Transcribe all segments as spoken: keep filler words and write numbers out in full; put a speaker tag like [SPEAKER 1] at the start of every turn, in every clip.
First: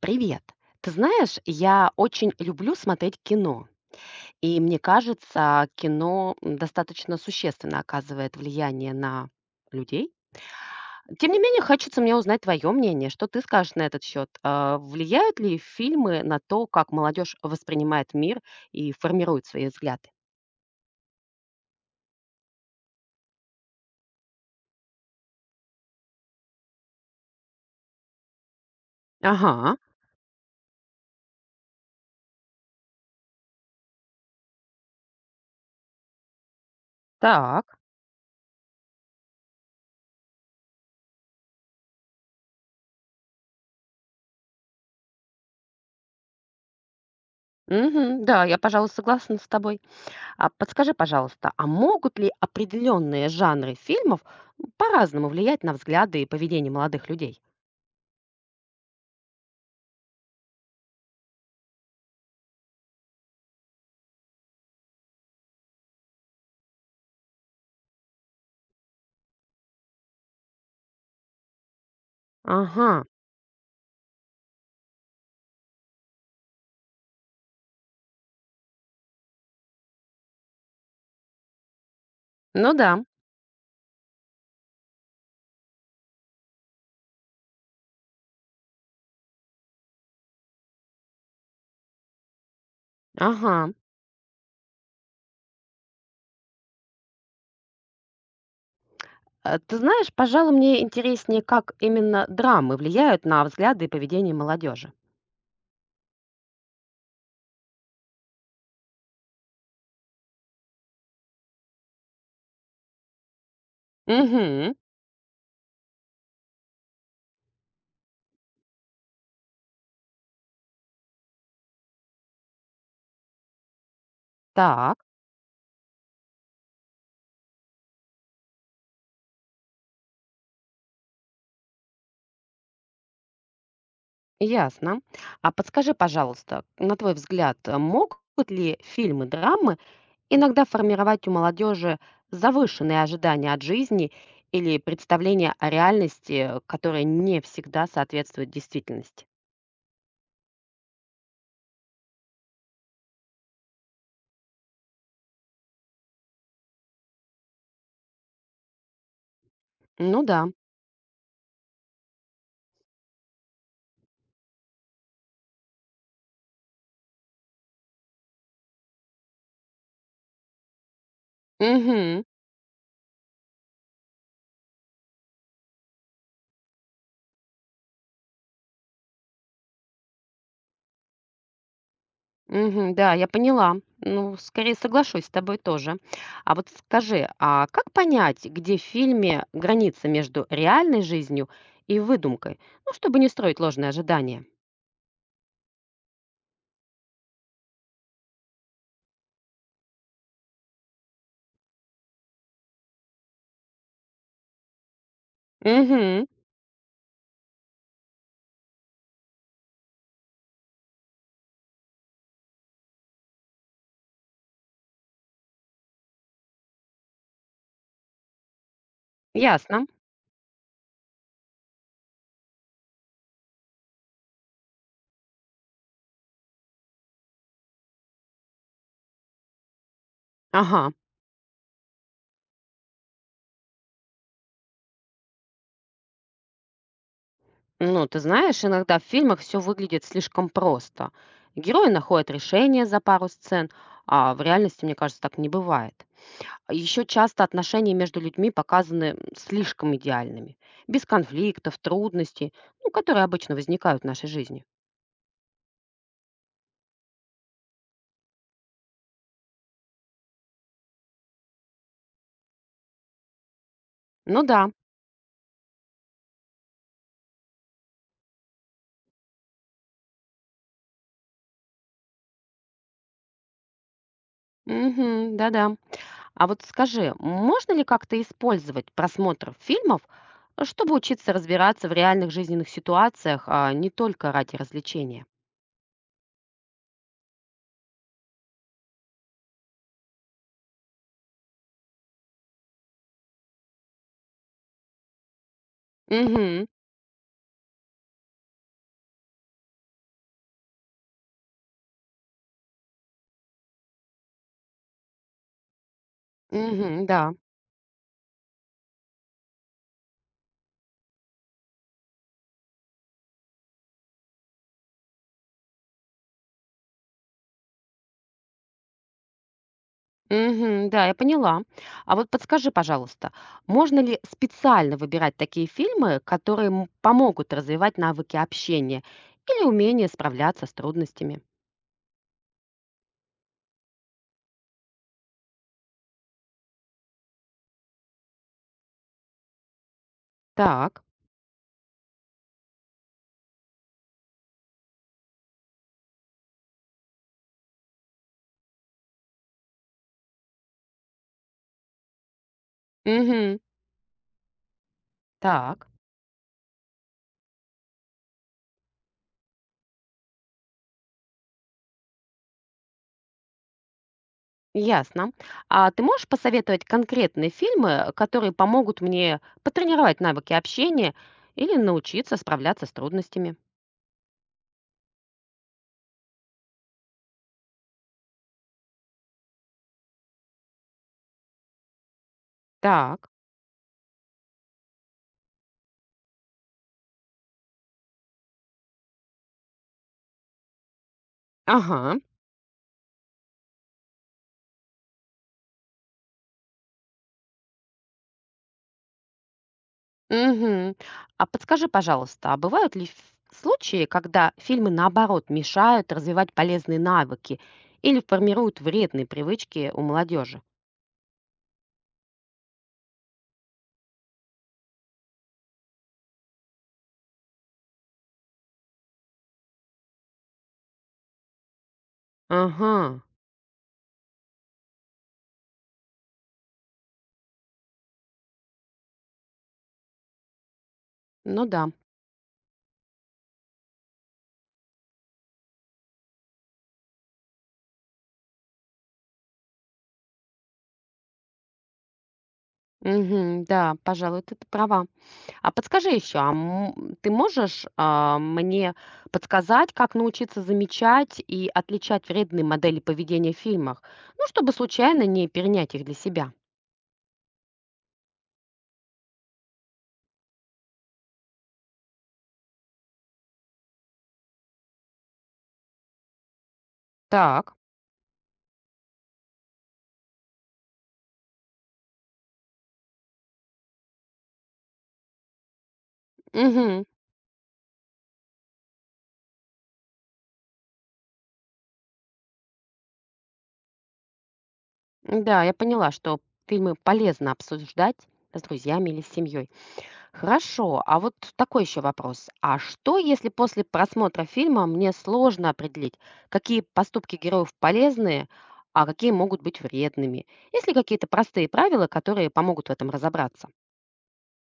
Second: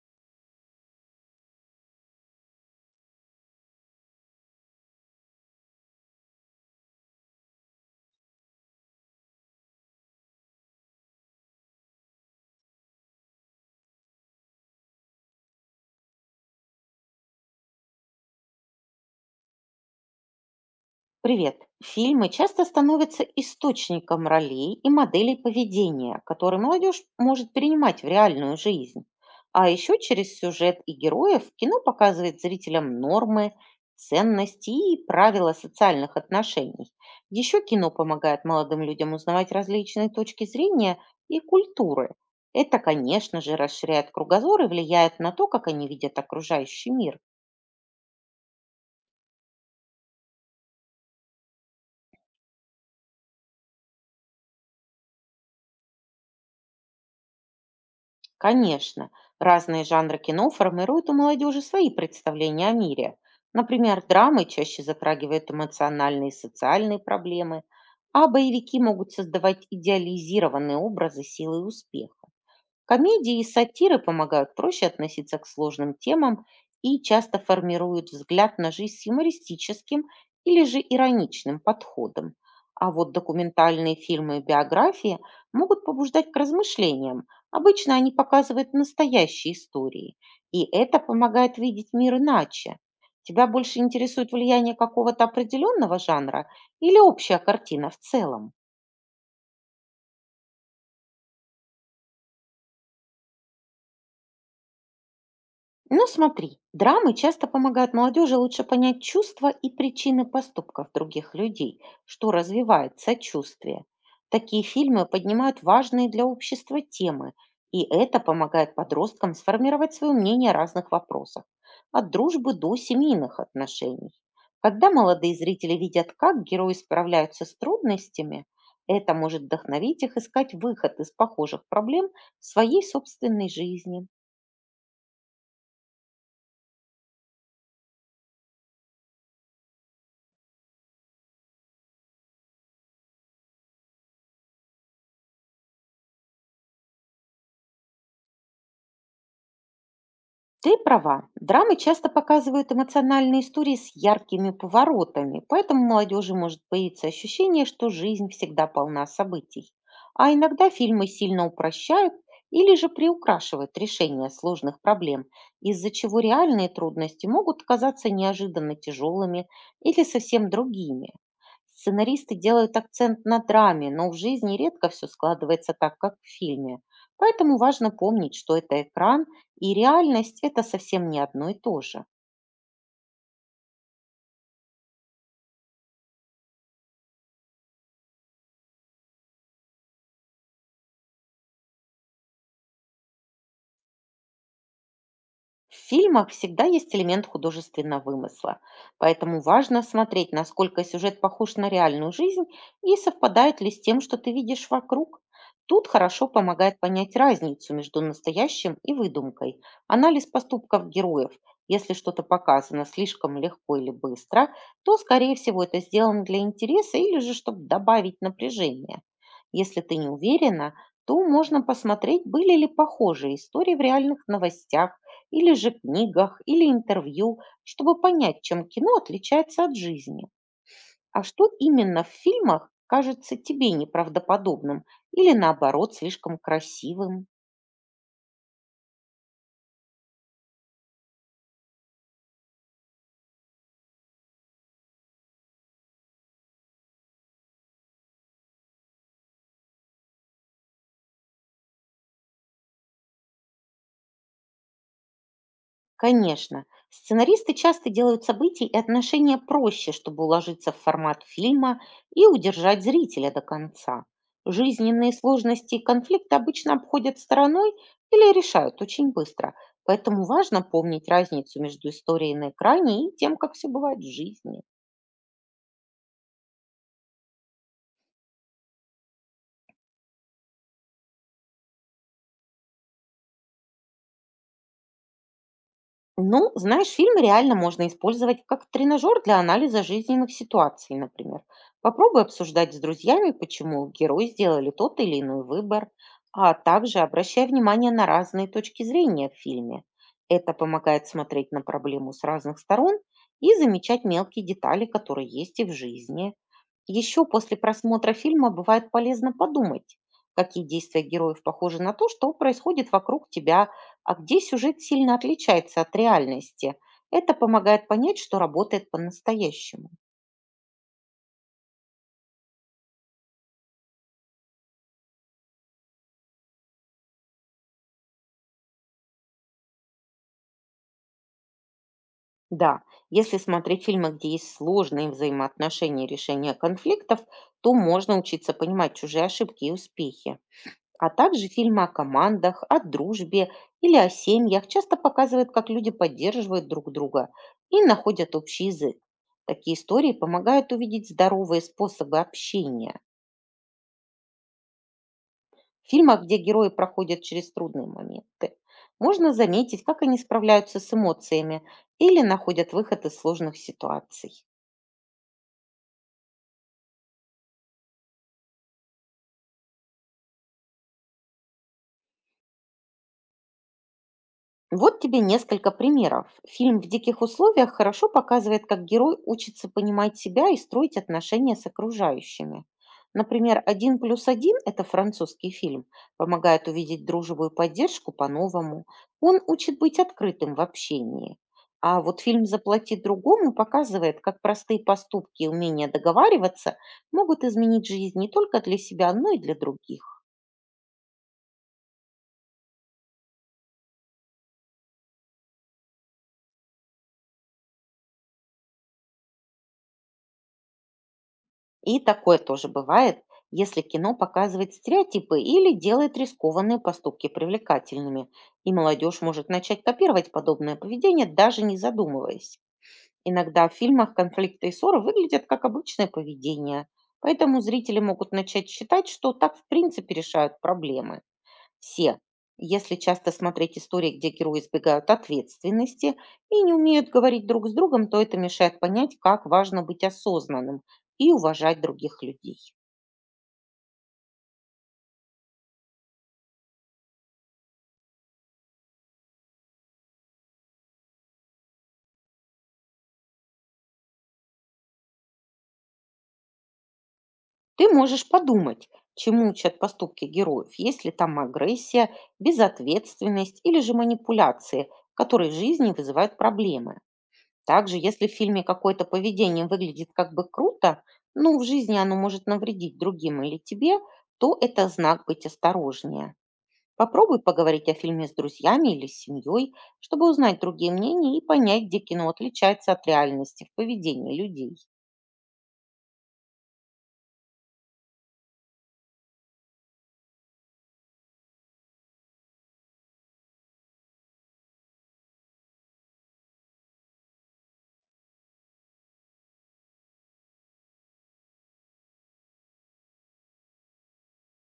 [SPEAKER 1] Привет. Ты знаешь, я очень люблю смотреть кино. И мне кажется, кино м, достаточно существенно оказывает влияние на людей. Тем не менее, хочется мне узнать твое мнение. Что ты скажешь на этот счет? А, влияют ли фильмы на то, как молодежь воспринимает мир и формирует свои взгляды?
[SPEAKER 2] Привет. Фильмы часто становятся источником ролей и моделей поведения, которые молодежь может перенимать в реальную жизнь. А
[SPEAKER 1] Ага,
[SPEAKER 2] еще через сюжет и героев кино показывает зрителям нормы, ценности и правила социальных отношений. Еще
[SPEAKER 1] так.
[SPEAKER 2] кино помогает молодым людям узнавать различные точки зрения и культуры. Это, конечно же, расширяет кругозор и влияет на то, как они видят окружающий мир.
[SPEAKER 1] Мгм, да, я, пожалуй, согласна с тобой. А подскажи, пожалуйста, а могут ли определенные жанры фильмов по-разному влиять на взгляды и поведение молодых людей?
[SPEAKER 2] Конечно, разные жанры кино формируют у молодежи свои представления о мире. Например, драмы чаще затрагивают эмоциональные и социальные проблемы, а боевики могут создавать идеализированные образы силы и успеха.
[SPEAKER 1] Ага,
[SPEAKER 2] Комедии и сатиры помогают проще относиться к сложным темам и часто формируют взгляд на жизнь с юмористическим или же ироничным подходом.
[SPEAKER 1] ну да,
[SPEAKER 2] А вот документальные фильмы и биографии могут побуждать к размышлениям. Обычно они показывают настоящие истории, и это помогает видеть мир иначе. Тебя
[SPEAKER 1] ага.
[SPEAKER 2] больше интересует влияние какого-то определенного жанра или общая картина в целом?
[SPEAKER 1] Э, Ты знаешь, пожалуй, мне интереснее, как именно драмы влияют на взгляды и поведение молодежи.
[SPEAKER 2] Ну смотри, драмы часто помогают молодежи лучше понять чувства и причины поступков других людей, что развивает сочувствие. Такие
[SPEAKER 1] Угу,
[SPEAKER 2] фильмы поднимают важные для общества темы, и это помогает подросткам сформировать свое мнение о разных вопросах, от дружбы до семейных отношений. Когда
[SPEAKER 1] так,
[SPEAKER 2] молодые зрители видят, как герои справляются с трудностями, это может вдохновить их искать выход из похожих проблем в своей собственной жизни.
[SPEAKER 1] ясно. А подскажи, пожалуйста, на твой взгляд, э, могут ли фильмы-драмы иногда формировать у молодежи завышенные ожидания от жизни или представления о реальности, которая не всегда соответствует действительности.
[SPEAKER 2] Ты права. Драмы часто показывают эмоциональные истории с яркими поворотами, поэтому у молодежи может появиться ощущение, что жизнь всегда полна событий.
[SPEAKER 1] Ну
[SPEAKER 2] А
[SPEAKER 1] да.
[SPEAKER 2] иногда фильмы сильно упрощают или же приукрашивают решение сложных проблем, из-за чего реальные трудности могут казаться неожиданно тяжелыми или совсем другими.
[SPEAKER 1] Угу.
[SPEAKER 2] Сценаристы делают акцент на драме, но в жизни редко все складывается так, как в фильме. Поэтому важно помнить, что это экран, и реальность это совсем не одно и то же.
[SPEAKER 1] Угу, да, я поняла. Ну, скорее соглашусь с тобой тоже. А вот скажи, а как понять, где в фильме граница между реальной жизнью и выдумкой? Ну, чтобы не строить ложные ожидания.
[SPEAKER 2] В фильмах всегда есть элемент художественного вымысла, поэтому важно смотреть, насколько сюжет похож на реальную жизнь и совпадает ли с тем, что ты видишь вокруг. Тут хорошо
[SPEAKER 1] Угу.
[SPEAKER 2] помогает понять разницу между настоящим и выдумкой. Анализ поступков героев. Если что-то показано слишком легко или быстро, то, скорее всего, это сделано для интереса или же, чтобы добавить напряжение. Если
[SPEAKER 1] Ясно.
[SPEAKER 2] ты не уверена, то можно посмотреть, были ли похожие истории в реальных новостях или же книгах, или интервью, чтобы понять, чем кино отличается от жизни.
[SPEAKER 1] Ага.
[SPEAKER 2] А что именно в фильмах кажется тебе неправдоподобным или наоборот слишком красивым?
[SPEAKER 1] Ну, ты знаешь, иногда в фильмах все выглядит слишком просто. Герои находят решение за пару сцен, а в реальности, мне кажется, так не бывает. Еще часто отношения между людьми показаны м, слишком идеальными, без конфликтов, трудностей, ну, которые обычно возникают в нашей жизни.
[SPEAKER 2] Конечно. Сценаристы часто делают события и отношения проще, чтобы уложиться в формат фильма и удержать зрителя до конца.
[SPEAKER 1] Ну да,
[SPEAKER 2] Жизненные сложности и конфликты обычно обходят стороной или решают очень быстро. Поэтому важно помнить разницу между историей на экране и тем, как все бывает в жизни.
[SPEAKER 1] мгм, да-да. А вот скажи, можно ли как-то использовать просмотр фильмов, э, чтобы учиться разбираться в реальных жизненных ситуациях, а не только ради развлечения?
[SPEAKER 2] Ну, знаешь, фильмы реально можно использовать как тренажер для анализа жизненных ситуаций, например. Попробуй обсуждать с друзьями, почему герои сделали тот или иной выбор, а
[SPEAKER 1] Угу,
[SPEAKER 2] также обращай внимание на разные точки зрения в фильме. Это помогает смотреть на проблему с разных сторон и замечать мелкие детали, которые есть и в жизни.
[SPEAKER 1] угу,
[SPEAKER 2] Еще
[SPEAKER 1] да.
[SPEAKER 2] после просмотра фильма бывает полезно подумать, какие действия героев похожи на то, что происходит вокруг тебя, а где сюжет сильно отличается от реальности. Это помогает понять, что работает по-настоящему.
[SPEAKER 1] Мгм, да, я поняла. А вот подскажи, пожалуйста, можно ли специально выбирать такие фильмы, которые м- помогут развивать навыки общения или умение справляться с трудностями?
[SPEAKER 2] Да, если смотреть фильмы, где есть сложные взаимоотношения и решения конфликтов, то можно учиться понимать чужие ошибки и успехи.
[SPEAKER 1] Так.
[SPEAKER 2] А также фильмы о командах, о дружбе или о семьях часто показывают, как люди поддерживают друг друга и находят общий язык. Такие истории помогают увидеть здоровые способы общения.
[SPEAKER 1] Мгм.
[SPEAKER 2] В
[SPEAKER 1] Так.
[SPEAKER 2] фильмах, где герои проходят через трудные моменты, можно заметить, как они справляются с эмоциями или находят выход из сложных ситуаций.
[SPEAKER 1] Ясно. А ты можешь посоветовать конкретные фильмы, которые помогут мне потренировать навыки общения или научиться справляться с трудностями?
[SPEAKER 2] Вот тебе несколько примеров. Фильм «В диких условиях» хорошо показывает, как герой учится понимать себя и строить отношения с окружающими.
[SPEAKER 1] Так.
[SPEAKER 2] Например, «Один плюс один» – это французский фильм, помогает увидеть дружбу и поддержку по-новому. Он учит быть открытым в общении. А
[SPEAKER 1] Ага.
[SPEAKER 2] вот фильм «Заплати другому» показывает, как простые поступки и умение договариваться могут изменить жизнь не только для себя, но и для других.
[SPEAKER 1] Мгм. А подскажи, пожалуйста, а бывают ли ф- случаи, когда фильмы наоборот мешают развивать полезные навыки или формируют вредные привычки у молодежи?
[SPEAKER 2] И такое тоже бывает, если кино показывает стереотипы или делает рискованные поступки привлекательными, и молодежь может начать копировать подобное поведение, даже не задумываясь.
[SPEAKER 1] Ага,
[SPEAKER 2] Иногда в фильмах конфликты и ссоры выглядят как обычное поведение, поэтому зрители могут начать считать, что так в принципе решают проблемы.
[SPEAKER 1] ну да.
[SPEAKER 2] Все. Если часто смотреть истории, где герои избегают ответственности и не умеют говорить друг с другом, то это мешает понять, как важно быть осознанным и уважать других людей.
[SPEAKER 1] Мгм, да, пожалуй, ты ты права. А подскажи еще, а м, ты можешь, а, мне подсказать, как научиться замечать и отличать вредные модели поведения в фильмах, ну, чтобы случайно не перенять их для себя?
[SPEAKER 2] Ты можешь подумать, чему учат поступки героев, если там агрессия, безответственность или же манипуляции, которые в жизни вызывают проблемы.
[SPEAKER 1] Так.
[SPEAKER 2] Также, если в фильме какое-то поведение выглядит как бы круто, но в жизни оно может навредить другим или тебе, то это знак быть осторожнее.
[SPEAKER 1] Мгм.
[SPEAKER 2] Попробуй поговорить о фильме с друзьями или с семьей, чтобы узнать другие мнения и понять, где кино отличается от реальности в поведении людей.
[SPEAKER 1] Да, я поняла, что фильмы полезно обсуждать с друзьями или с семьей. Хорошо, а вот такой еще вопрос. А что, если после просмотра фильма мне сложно определить, какие поступки героев полезные, а какие могут быть вредными? Есть ли какие-то простые правила, которые помогут в этом разобраться?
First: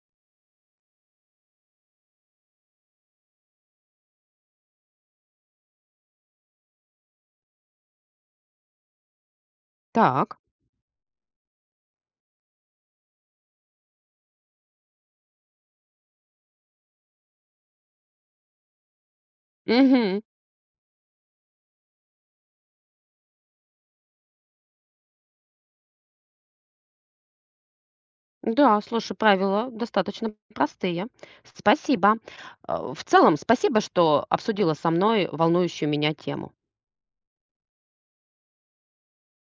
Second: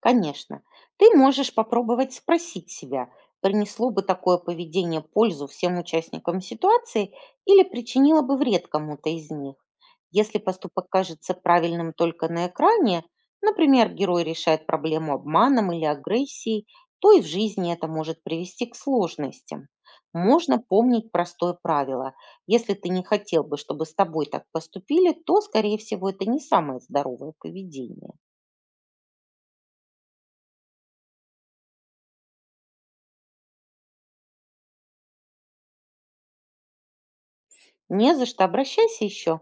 [SPEAKER 2] Конечно, ты можешь попробовать спросить себя, принесло бы такое поведение пользу всем участникам ситуации или причинило бы вред кому-то из них. Если
[SPEAKER 1] Так.
[SPEAKER 2] поступок кажется правильным только на экране, например, герой решает проблему обманом или агрессией, то и в жизни это может привести к сложностям.
[SPEAKER 1] Угу.
[SPEAKER 2] Можно помнить простое правило. Если ты не хотел бы, чтобы с тобой так поступили, то, скорее всего, это не самое здоровое поведение.
[SPEAKER 1] Да, слушай, правила достаточно простые. Спасибо. Э, В целом, спасибо, что обсудила со мной волнующую меня тему.
[SPEAKER 2] Не за что, обращайся еще.